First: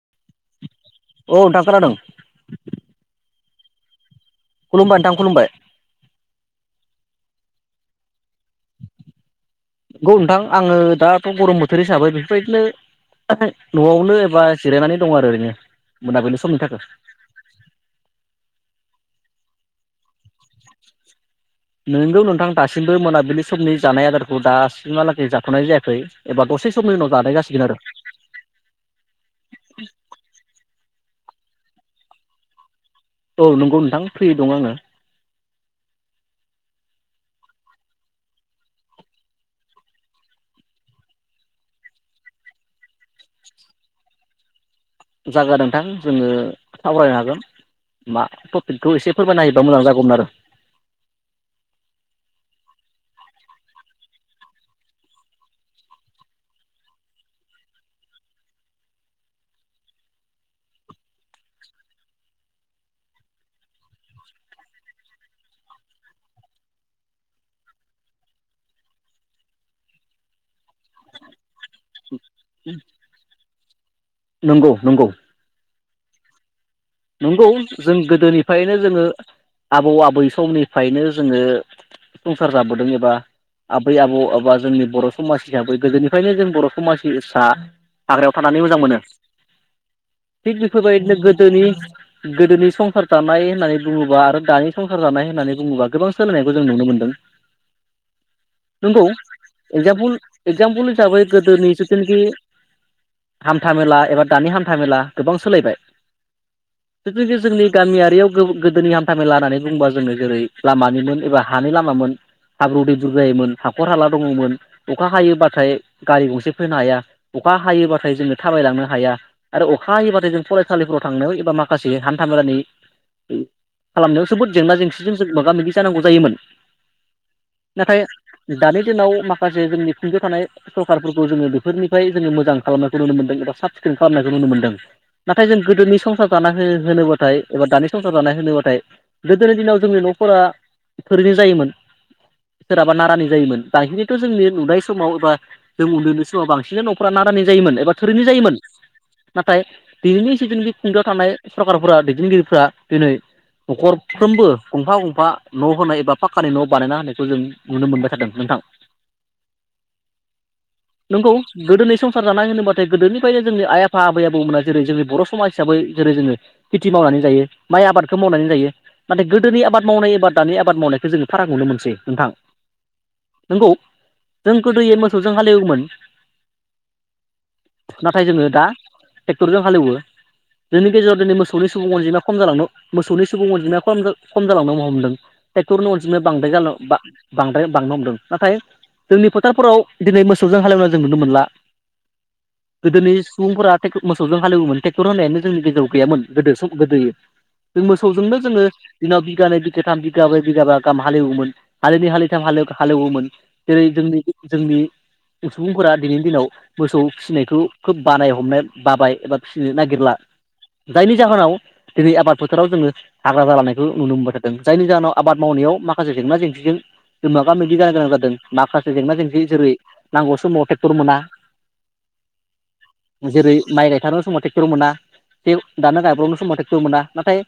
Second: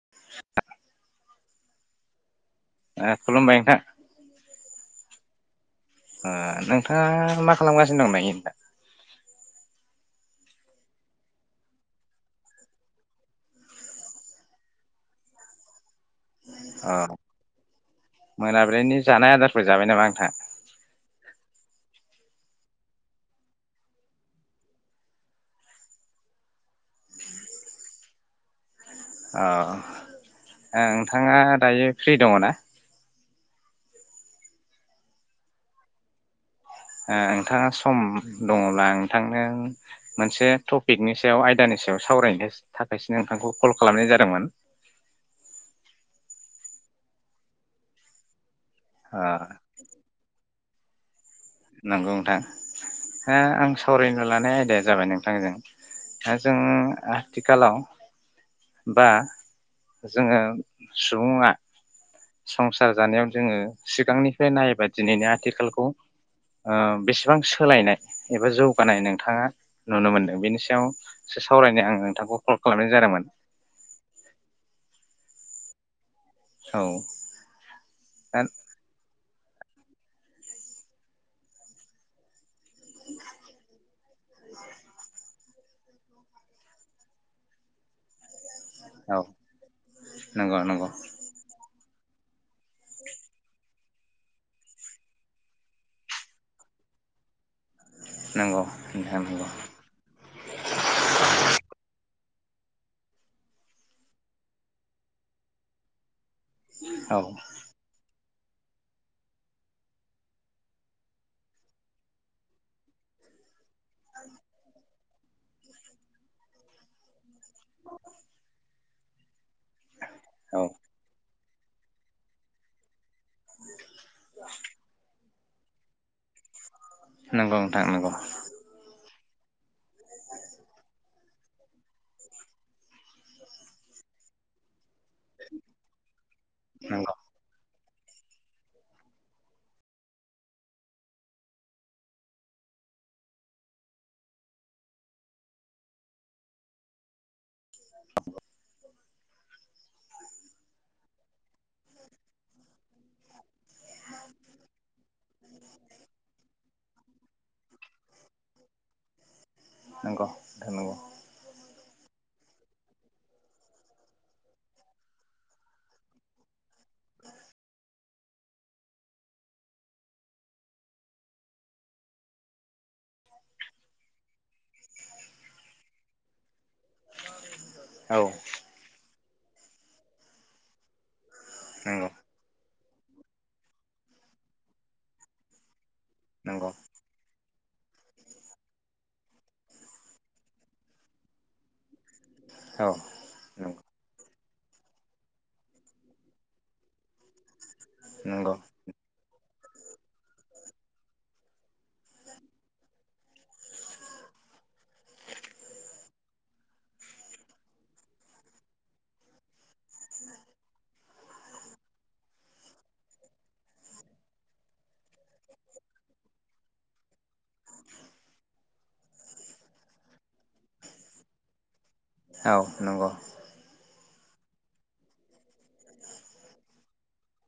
[inaudible] औ नोंथां खोनादों ए खुलुमबाय नोंथां खुलुमबाय नोंथां खुलुमबाय ओ नोंथाङा मा खालामगासिनो दं दायो नंगौ नोंथां आङो दाथ' गरम बोथोर हिसाबै बेफोरबायदिनो न'आवनो एबा जिरायनानै दं आरो ओरैनो मोनाबिलि समनि थाखाय अ मोनाबिलिनि जानाय आदारफोर जाबाय नामा नोंथाङा नोंगौ नोंथां दासिमबो मोनाबिलि समनि जानाय आदारखौ दासिमहालागै जाथ'नाय जायाखै एबा दसे समनि उनाव जानायगासिगोन आरो अ नोंथाङा दायो फ्रि दङ ना औ नंगौ नोंथां फ्रि दं आङो ओ नोंथाङा सम दङब्ला नोंथांनो मोनसे टपिकनि सायाव आयदानि सायाव सावरायनो थाखायसो नोंथांखौ कल खालामनाय जादोंमोन जागोन नोंथां जोङो सावरायनो हागोन मा बेखौ एसे ओ फोरमायना होायोबा मोजां जागौमोन आरो नंगौ नोंथां आं सावरायनो लानाय आयदाया जाबाय नोंथांजों दा जों आथिखालाव बा जोङो सुबुङा संसार जानायाव जोङो सिगांनिफ्राय नायोबा दिनैनि आथिखालखौ ओ बेसेबां सोलायनाय एबा जौगानाय नोंथाङा नुनो मोनदों बेनि सायावसो सावरायनो आं नोंथांखौ कल खालामनाय जादोंमोन नंगौ नंगौ औ नंगौ जों दा गोदोनिफ्रायनो जोङो आबौ आबै समनिफायनो जोङो संसार जाबोदों एबा आबै आबौ एबा जोंनि बर' समाज हिसाबै गोदोनिफायनो जों बर' समाजनि सा हाग्रायाव थानानै मोजां मोनो औ थिग नंगौ नंगौ बेफोरबायदिनो गोदोनि गोदोनि संसार जानाय होननानै बुङोबा आरो दानि संसार जानाय होननानै बुङोबा गोबां सोलायनायखौ जों नुनो मोनदों नंगौ एक्जामपोल एक्जामपोल हिसाबै गोदोनि जिथुनोखि हान्था मेला एबा दानि हान्थाामेला गोबां सोलायबाय औ [unintelligible] गामि आरियाव गोदोनि हान्था मेला होननानै बुङोबा जोङो जेरै लामानिमोन एबा हानि लामामोन हाब्रु दैब्रुर जायोमोन हाखर हाला दङमोन अखा हायोबाथाय गारि गंसे फैनो हाया अखा हायोबाथाय जोङो थाबायलांनो हाया आरो अखा हायोबाथाय जों औ फरायसालिफोराव थांनायाव बा माखासे हान्था मेलानि खालामनायाव जोबोद जेंना जेंसिजों मोगा मोगि जानांगौ जायोमोन नंगौ नोंथां नाथाय नंगौ दानि दिनाव मा खासे जोंनि खुंथायाव थानाय सरखारफोरखौ जोङो बेफोरनिफ्राय जोङो मोजां खालामनायखौ नुनो मोनदों एबा साब सिखोन खालामनायखौ नुनो मोनदों नाथाय जों गोदोनि संसा हो नंगौ होनोबथाय एबा दानि संसार जानाय होनोबाथाय गोदोनि दिनाव जोंनि न'फोरा थोरिनि जायोमोन सोरहाबा नारानि जायोमोन बांसिननिथ' जोंनि नुनाय समाव एबा जों उन्दैनि समाव बांसिनै न'फोरा नारानि जायोमोन बा थोरिनि जायोमोन नाथाय दिनैनिस जोंनि बे खुंगाव थानाय सरकारफोरा दैदेनगिरिफोरा दिनै न'खरफ्रोमबो गंफा गंफा न' होनाय एबा पाखक्कानि न' बानायना होनायखौ जों नुनो मोनबाय थादों नोंथां नंगौ थांनांगौ नंगौ गोदोनि संसार जानाय होनोबाथाय गोदोनिफ्रायनो जोंनि आइ आफा आबै आबौमोना जेरै जोंनि बर' समाज हिसाबै जेरै जोङो खेथि मावनानै जायो माइ आबादखो मावनानै जायो नाथाय गोदोनि आबाद मावनाय एबा दानि आबाद मावनायखो जोङो फाराग नुनो मोनसै नोंथां नंगौ जों गोदोयो मोसौजों हालेवोमोन औ नाथाय जोङो दा टेक्टर जों हालेवो बेनि गेजेराव दिनै मो सौनि सुबुं नंगौ अनजिमाया खम जालांनो मोसौनि सुबुं अनजिमाया खम जा खम जालांनो हमदों टेक्टरनि अन जिमाया बांद्राय जानो नंगौ बा बांद्राय बांनो हमदों नाथाय जोंनि फोथारफोराव दिनै मोसौजों हालेवना जों नुनो मोनला औ गोदोनि सुबुंफोरा नंगौ टेक्ट मोसौजों हाल एवोमोन टेक्टर होन्नायानो जोंनि गेजेराव गैयामोन गोदो सम गोदोयो जों मोसौजोंनो जोङो दिनाव बिघानै बि गाथाम बिगाब्रै बिगाबा गाहाम हालेवोमोन हालिनै हालिथाम हालव हालेवोमोन जेरै जोंनि जोंनि सुबुंफोरा दिनैनि दिनाव मोसौ फिसिनायखौ खोब बानाय हमनाय बाबाय एबा फिसिनो नागिरला जायनि जाहोनाव दिनै आबाद फोथाराव जोङो हाग्रा जालांनायखौ नुनो मोनबाय थादों जायनि जाहोनाव आबाद मावनायाव माखासे जेंना जेंसिजों जों मोगा मोगि जानो गोनां जादों माखासे जेंना जेंसि जेरै नांगौ समाव टेक्टर मोना औ नंगौ गायनो समाव थेक्टर मोना जे दानो गायब्रबनो समाव टेक्टर मोना नाथाय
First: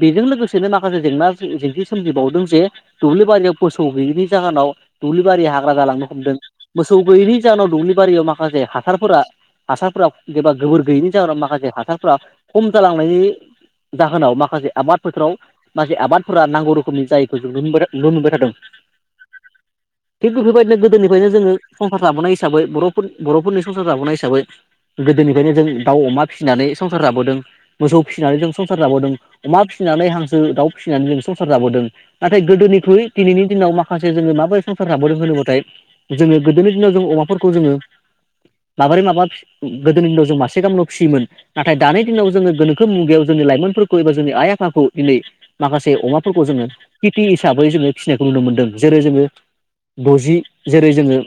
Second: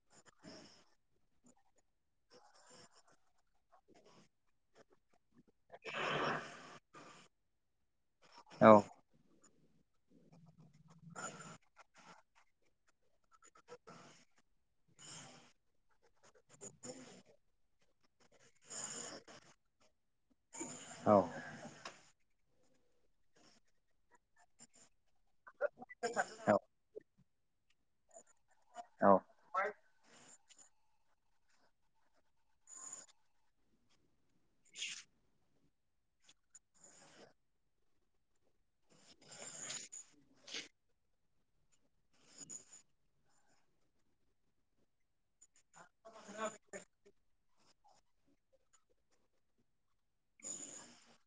बेजों लोगोसेनो माखासे जेंना जेंसि सोमजिबावदों जे दुब्लि बारियाव मोसौ गैयैनि जाहोनाव दुब्लि बारिया हाग्रा जालांनो हमदों मोसौ गैयैनि जाहोनाव दुब्लि बारियाव माखासे औ हासारफोरा हासारफोराव गोबा गोबोर गैयिनि जाहोनाव माखासे हासारफ्रा खम जालांनायनि जाहोनाव माखासे आबाद फोराव मासे आबाद फ्रा नांगौ रोखोमनि जायखौ बेफोरो [unintelligible] नुनो मोनबाय। थादों थिग बेफोरबायदिनो औ गोदोनिफ्रायनो जोङो संसार जाबोनाय हिस साबै बर'फोर बर'फोरनि संसार जाबोनाय हिसाबै गोदोनिफ्रायनो जों दाउ अमा फिसिनानै संसार जाबोद मोसौ फिसिनानै जों संसार औ जाबोदों अमा फिसिनानै हा सो दाउ फिसिनानै जों संसार जाबोदों नाथाय गोदोनिख्रुइ दिनैनि दिनाव माखासे जोङो मा [unintelligible] संसार जाबोदों होनोबाथाय जोङो गोदोनि दिनाव जों अमाफोरखौ जोङो माबोरै माबा गोदोनि दिनाव जों मासे गाहामल' फिसियोमोन नाथाय दानि दिनाव जोङो गोनोखो मुगायाव जोंनि लाइमोनफोरखौ एबा जोंनि आइ आफाखौ दिनै माखासे जे अमाफोरखौ जोङो किति हिसाबै जोङो फिसिनायखौ नुनो मोनदों जेरै जोङो दजि जेरै जोङो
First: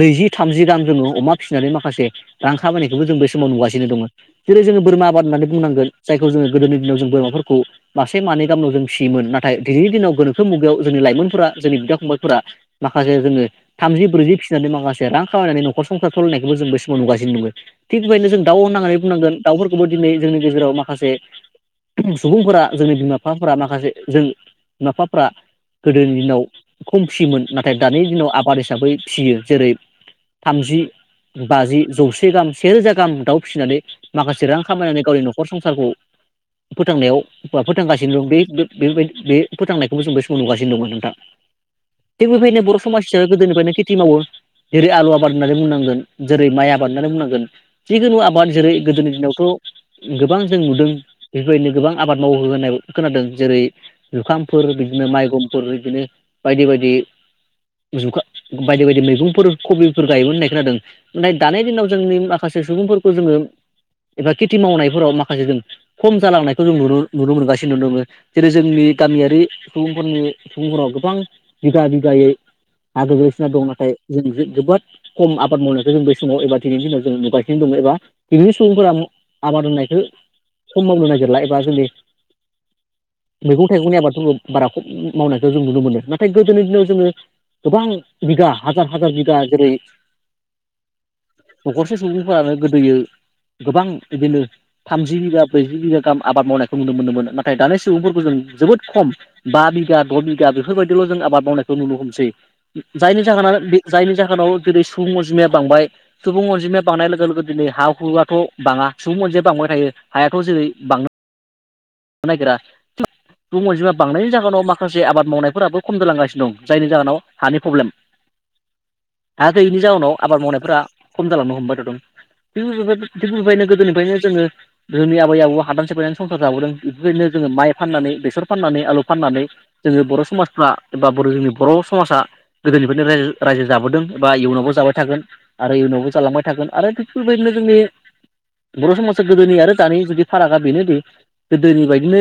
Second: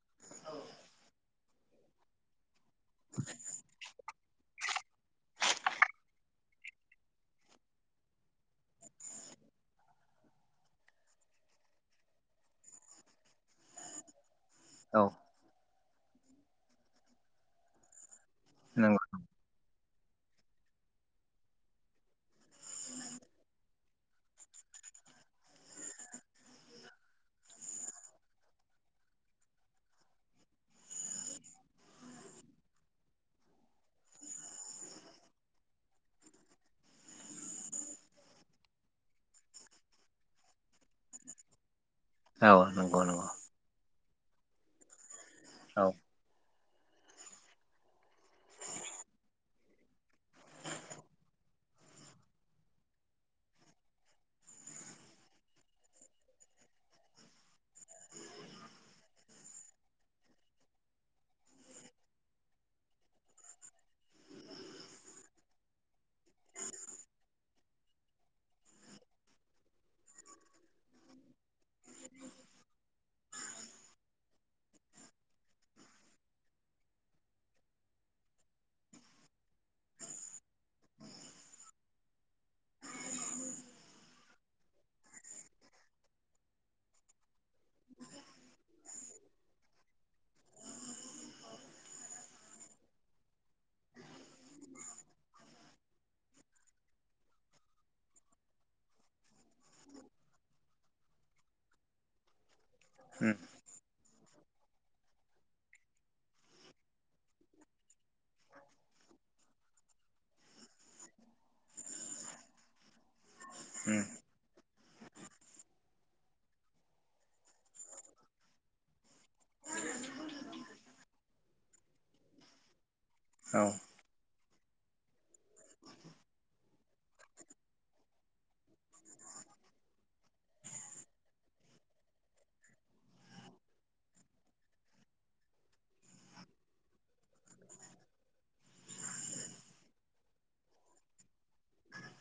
नैजि थामजि रां जोङो अमा फिसिनानै माखासे रां खामानिखौबो जों बे समाव नुासिनो दङ। औ। जेरै जोङो बोरमा आबाद होननानै बुंनांगोन जायखौ जोङो गोदोनि दिनाव जों बोरमाफोरखौ मासे मानै गामनाव जों फियोमोन नाथाय दिनैनि दिनाव गोनोखो मुगायाव जोंनि लाइमोनफोरा जोंनि बिदा फंबायफोरा माखासे जोङो थामजि ब्रैजि औ माखासे रां खामायनानै न खर संसार सलायनायखौ जों समाव नुगासि दङ थिग बेबायदिनो जों दाउ होननानै नंगौ बुंनांगोन। दाउफोरखौबो दिनै जोंनि गेजेराव माखासे सुबुंफोरा जोंनि बिमा बिफाफोरा माखासे जों बिमा बिफाफ्रा गोदोनि दिनाव खम फियोमोन नाथाय दानि दिनाव आबाद हिसाबै फिसियो जेरै थामजि बाजि जौसे गाहाम सेेरोजा गाहाम दाउ फिसिनानै माखासे रां खामायनानै गावनि नखर संसारखौ फोथांनायाव फोथांगासिनो दं बेबाय बे फोथांनायखौबो जों बे समाव नुगासिनो दंमोन नोंथां। औ थिगबोबायदिनो बर' समाज नंगौ हिसाबै नंगौ गोदोनिफ्रायनो खेथि मावो जेरै आलु होननानै औ बुंनांगोन जेरै माइ आ बानानै बुंनांगोन जिखुनु आबाद जेरै गोदोनि दिनावथ' गोबां जों नुदों बेफोरबायदिनो गोबां आबाद मावो होननाय खोनादों जेरै जुखामफोर बिदिनो माइगंफोर बिदिनो बायदि बायदि जुखा बायदि बायदि मैगंफोर खबिफोर गायोमोन होननाय खोनादों नाथाय दानि दिनाव जोंनि माखासे सुबुंफोरखौ जोङो। एबा खेथि मावनायफोराव माखासे जों खम जालांनायखौ जों न नुनो मोनगासिनो दङ जेरै जोंनि गामियारि सुबुंफोरनि सुबुंफोराव गोबां बिगा बिगायै हा गोग्लैसिना दं नाथाय जों जोबोद खम आबाद मावनायखौ जों बै समाव एबा दिनैनि दिनाव जों नुगासिनो दङ एबा दिनै सुबुंफोरा आबादनायखौ खम मावनो नागिरला एबा जोंनि मैगं थाइगंनि आबादफोरखौ बारा खम मावनायखौ जों नुनो मोनो नाथाय गोदोनि दिनाव जोङो गोबां बिघा हाजार हाजार बिगा जेरै न'खरसे सुबुंफोरानो गोदोयो गोबां बिदिनो थामजि बिगा ब्रैजि बिगा गाहाम आबाद मावनायखौ नुनो मोनोमोन नाथाय दानि सुबुंफोरखौ जों जोबोद खम बा बिगा द' बिगा बेफोरबायदिल' जों आबाद मावनायखौ नुनो हमसै। जायनि उम जाहोनाव जायनि जाहोनाव गोदै सुबुं अनजिमाया बांबाय सुबुं अनजिमाया बांनाय लोगो लोगो दिनै हा हुआथ' बाङा सुबुं अनजाया बांबाय थायो हायाथ' जेरै बांनो नो नागेरा। बुं अनजिमा उम बांनाय जागोन अमा खासे आबाद मावनायफोराबो खम दालांगासिनो दं जायनि जाहोनाव हानि पब्लेम हा गैयिनि जाहोनाव आबाद मावनायफोरा खम जालांनो हमबाय थादों [unintelligible] [unintelligible] औ गोदोनिफ्रायनो जोङो जोंनि आबै आबौआ हादान सेफायनानै संसार जाबोदों। इफोरबायदिनो जोङो माइ फाननानै बेसर फाननानै आलु फाननानै जोङो बर' समाजफ्रा एबा बर' जोंनि बर' समाजा गोदोनिफ्रायनो राइज रायजो जाबोदों एबा इयुनावबो जाबाय थागोन आरो इयुनावबो जालांबाय थागोन आरो थि फोरबायदिनो जोंनि बर' समाजा गोदोनि आरो दानि जुदि फारागा बेनोदि गोदोनि बायदिनो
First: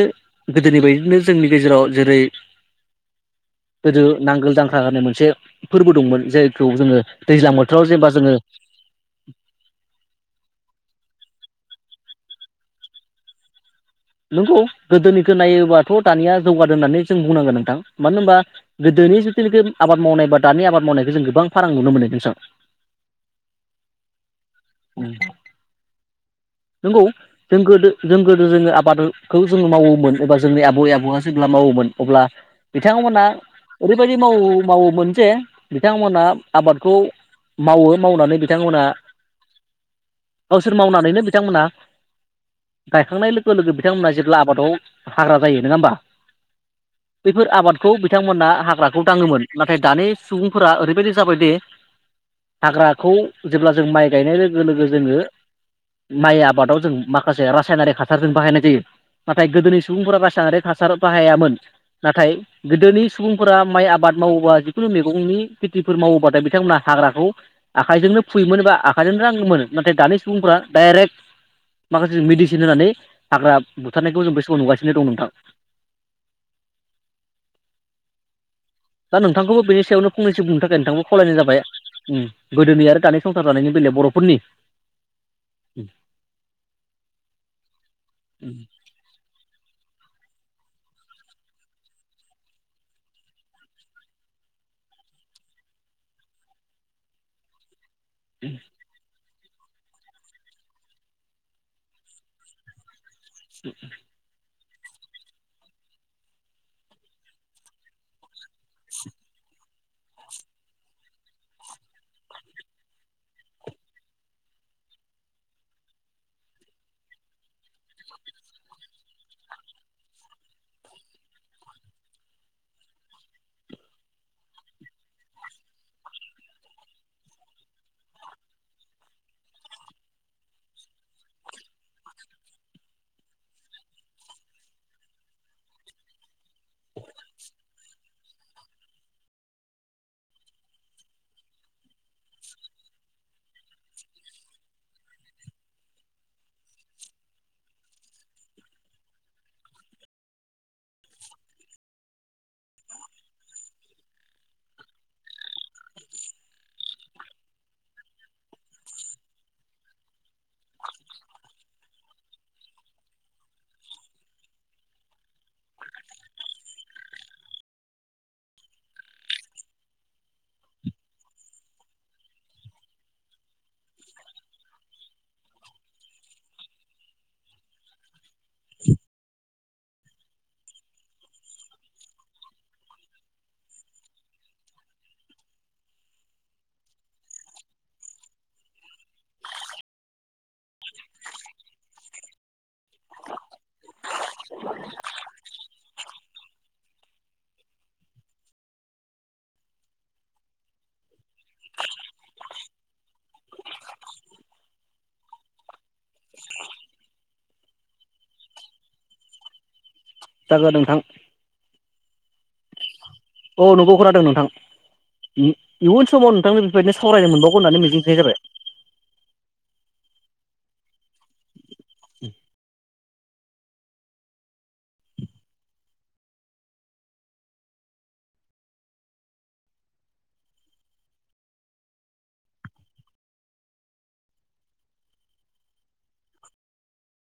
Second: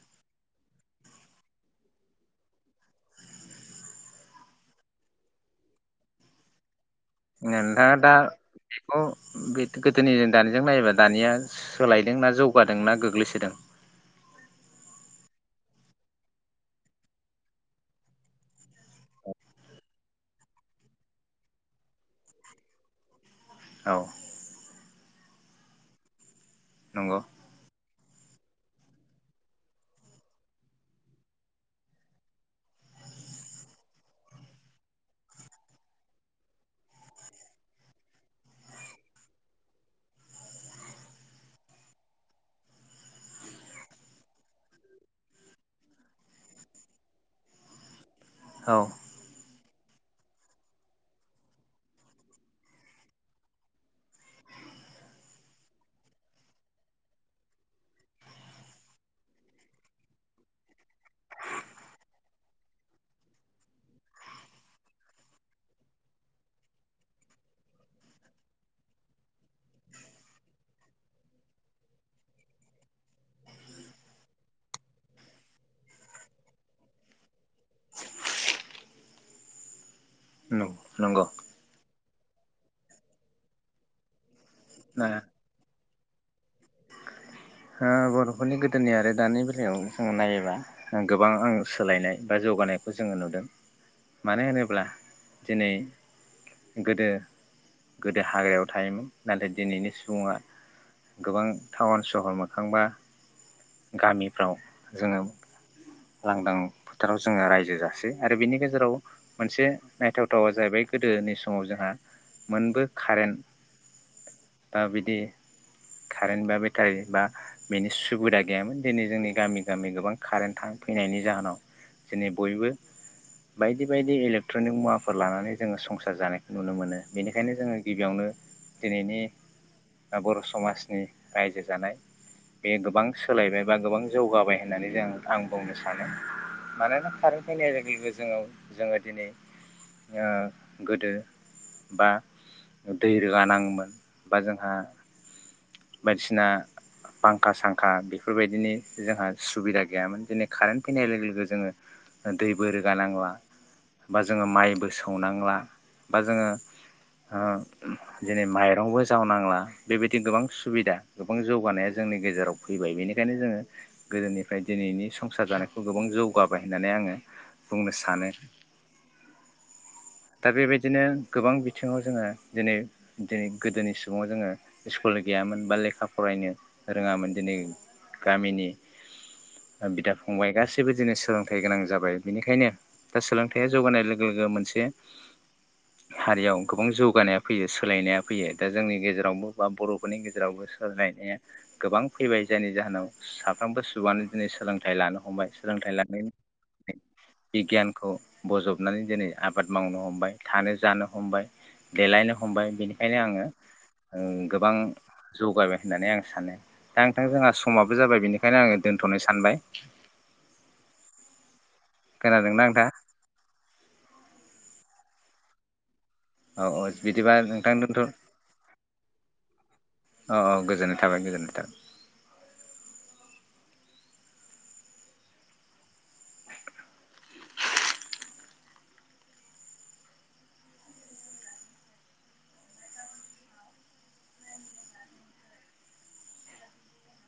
गोदोनि बायदिनो जोंनि गेजेराव जेरै गोदो नांगोल जांख्रा होननाय मोनसे फोरबो दंमोन जेयखौ जोङो दैज्लां बोथोराव नोनथाङा जेनेबा दा जोङो बेखौ बे गोदोनिजों दानिजों नायोबा दानिया सोलायदों ना जौगादों ना गोग्लैसोदों? नंगौ गोदोनिखो नायोबाथ' दानिया जौगादों होननानै जों बुंनांगोन नोंथां मानो होनबा गोदोनि जथुनिखि आबाद मावनाय बा दानि आबाद मावनायखौ जों गोबां फारां नुनो मोनो [unintelligible] औ। उम नोंगौ नंगौ जों गोदो जों गोदो जोङो आबादखौ जोङो मावोमोन एबा जोंनि आबइ आबौआ जेब्ला मावोमोन अब्ला बिथांमोना ओरैबायदि माव मावोमोन जे बिथांमोना आबादखौ मावो मावनानै बिथांमोना गावसोर मावनानैनो बिथांमोना गायखांनाय लोगो लोगो बिथांमोना जेब्ला आबादाव हाग्रा जायो नोङा होमबा बैफोर आबादखौ बिथांमोनहा औ हाग्राखौ दाङोमोन नाथाय दानि सुबुंफोरा ओरैबायदि जाबायदि हाग्राखौ जेब्ला जों माइ गायनाय लोगो लोगो जोङो माइ आबादाव जों माखासे रासायनारिक हासारजों बाहायनाय जायो नाथाय गोदोनि सुबुंफोरा रासायनारिक हासार बाहायामोन नाथाय गोदोनि सुबुंफोरा माइ आबाद मावोबा जिखुनु मेगंनि खेथिफोर मावोबाथाय बिथांमोनहा हाग्राखौ आखाइजोंनो फुयोमोन बा आखाइजोंनो राङोमोन नाथाय दानि सुबुंफोरा डाइरेक्ट माखासे जों मिडिसिन होनानै हाग्रा बुथारनायखौ जों बे समआव नुगासिनो दं नोंथां। दा नोंथांखौबो बेनि सायावनो फंनै सो बुंनो थाखाय नोंथांखौ नंगौ खावलायनाय जाबाय। उम गोदोनि आरो दानि संसार जानायनि बेलायाव बर'फोरनि बर'फोरनि गोदोनि आरो दानि बेलायाव ओं नायोब्ला गोबां आं सोलायनाय बा जौगानायखौ जोङो नुदों मानो होनोब्ला दिनै गोदो गोदो हाग्रायाव थायोमोन नाथाय दिनैनि सुबुङा गोबां टाउन सहर मोखांबा गामिफ्राव जोङो लांदां फोथाराव जोङो रायजो जासै आरो बिनि गेजेराव मोनसे नायथावथावा जाहैबाय गोदोनि समाव जोंहा मोनबो कारेन्ट बा बिदि कारेन्ट बा बेटारि बा बेनि सुबिदा गैयामोन दिनै जोंनि गामि गामि गोबां कारेन्ट थां फैनायनि जाहोनाव दिनै बयबो बायदि बायदि इलेक्ट्रनिक मुवाफोर लानानै जोङो संसार जानायखौ नुनो मोनो बेनिखायनो जोङो गिबियावनो दिनैनि आ बर' समाजनि रायजो जानाय बे गोबां सोलायबाय बा गोबां जौगाबाय होननानै जों आं बुंनो सानो। मानोना खारेन फैनाय लो गो लोगो जोङो जोङो दिनै ओ गोदो बा दै रोगा नाङोमोन बा जोंहा बायदिसिना फांखा सांखा बेफोरबायदिनि जोंहा सुबिदा गैयामोन दिनै कारेन्ट फैनाय लोगो लोगो जोङो ओ दैबो रोगानांला बा जोङो माइबो सौनांला बा जोङो ओ दिनै माइरंबो जावनांला बेबायदि गोबां सुबिदा गोबां जौगानाया जोंनि गेजेराव फैबाय बेनिखायनो जोङो गोदोनिफ्राय दिनैनि सम सार जानायखौ गोबां जौगाबाय होननानै आङो बुंनो सानो दा बेबायदिनो गोबां बिथिङाव जोङो दिनै दिनै गोदोनि सुबुंआ जोङो स्कुल गैयामोन बा लेखा फरायनो रोङामोन दिनै गामिनि ओ बिदा फंबाय गासैबो दिनै सोलोंथाइ गोनां जाबाय बिनिखायनो दा सोलोंथाइया जौगानाय लोगो लोगो मोनसे हारियाव गोबां जौगानाया फैयो सोलायनाया फैयो दा जोंनि गेजेरावबो बा बर'फोरनि गेजेरावबो सोलायनाया गोबां फैबाय जायनि जाहोनाव साफ्रोमबो सुआनो दिनै सोलोंथाइ लानो हमबाय सोलोंथाइ लानायनि [inaudible] बिगियानखौ बजबनानै दिनै आबाद मावनो हमबाय थानो जानो हमबाय देलायनो हमबाय बेनिखायनो आङो ओं गोबां जौगाय होननानै आं सानो दा नोंथां जोंहा समाबो जाबाय बेनिखायनो आङो दोनथ'नो सानबाय। जागोन नोंथां। खोनादोंना ओंथाङा? औ नंगौ खोनादों नोंथां इ इयुन समाव औ नोंथांनो औ बेफोरबायदिनो सावरायनो बिदिबा मोनबावगोन नोंथां होननानै दोनथ' मिजिंथिनाय जाबाय। औ औ गोजोननाय थाबाय गोजोननाय थाबाय उम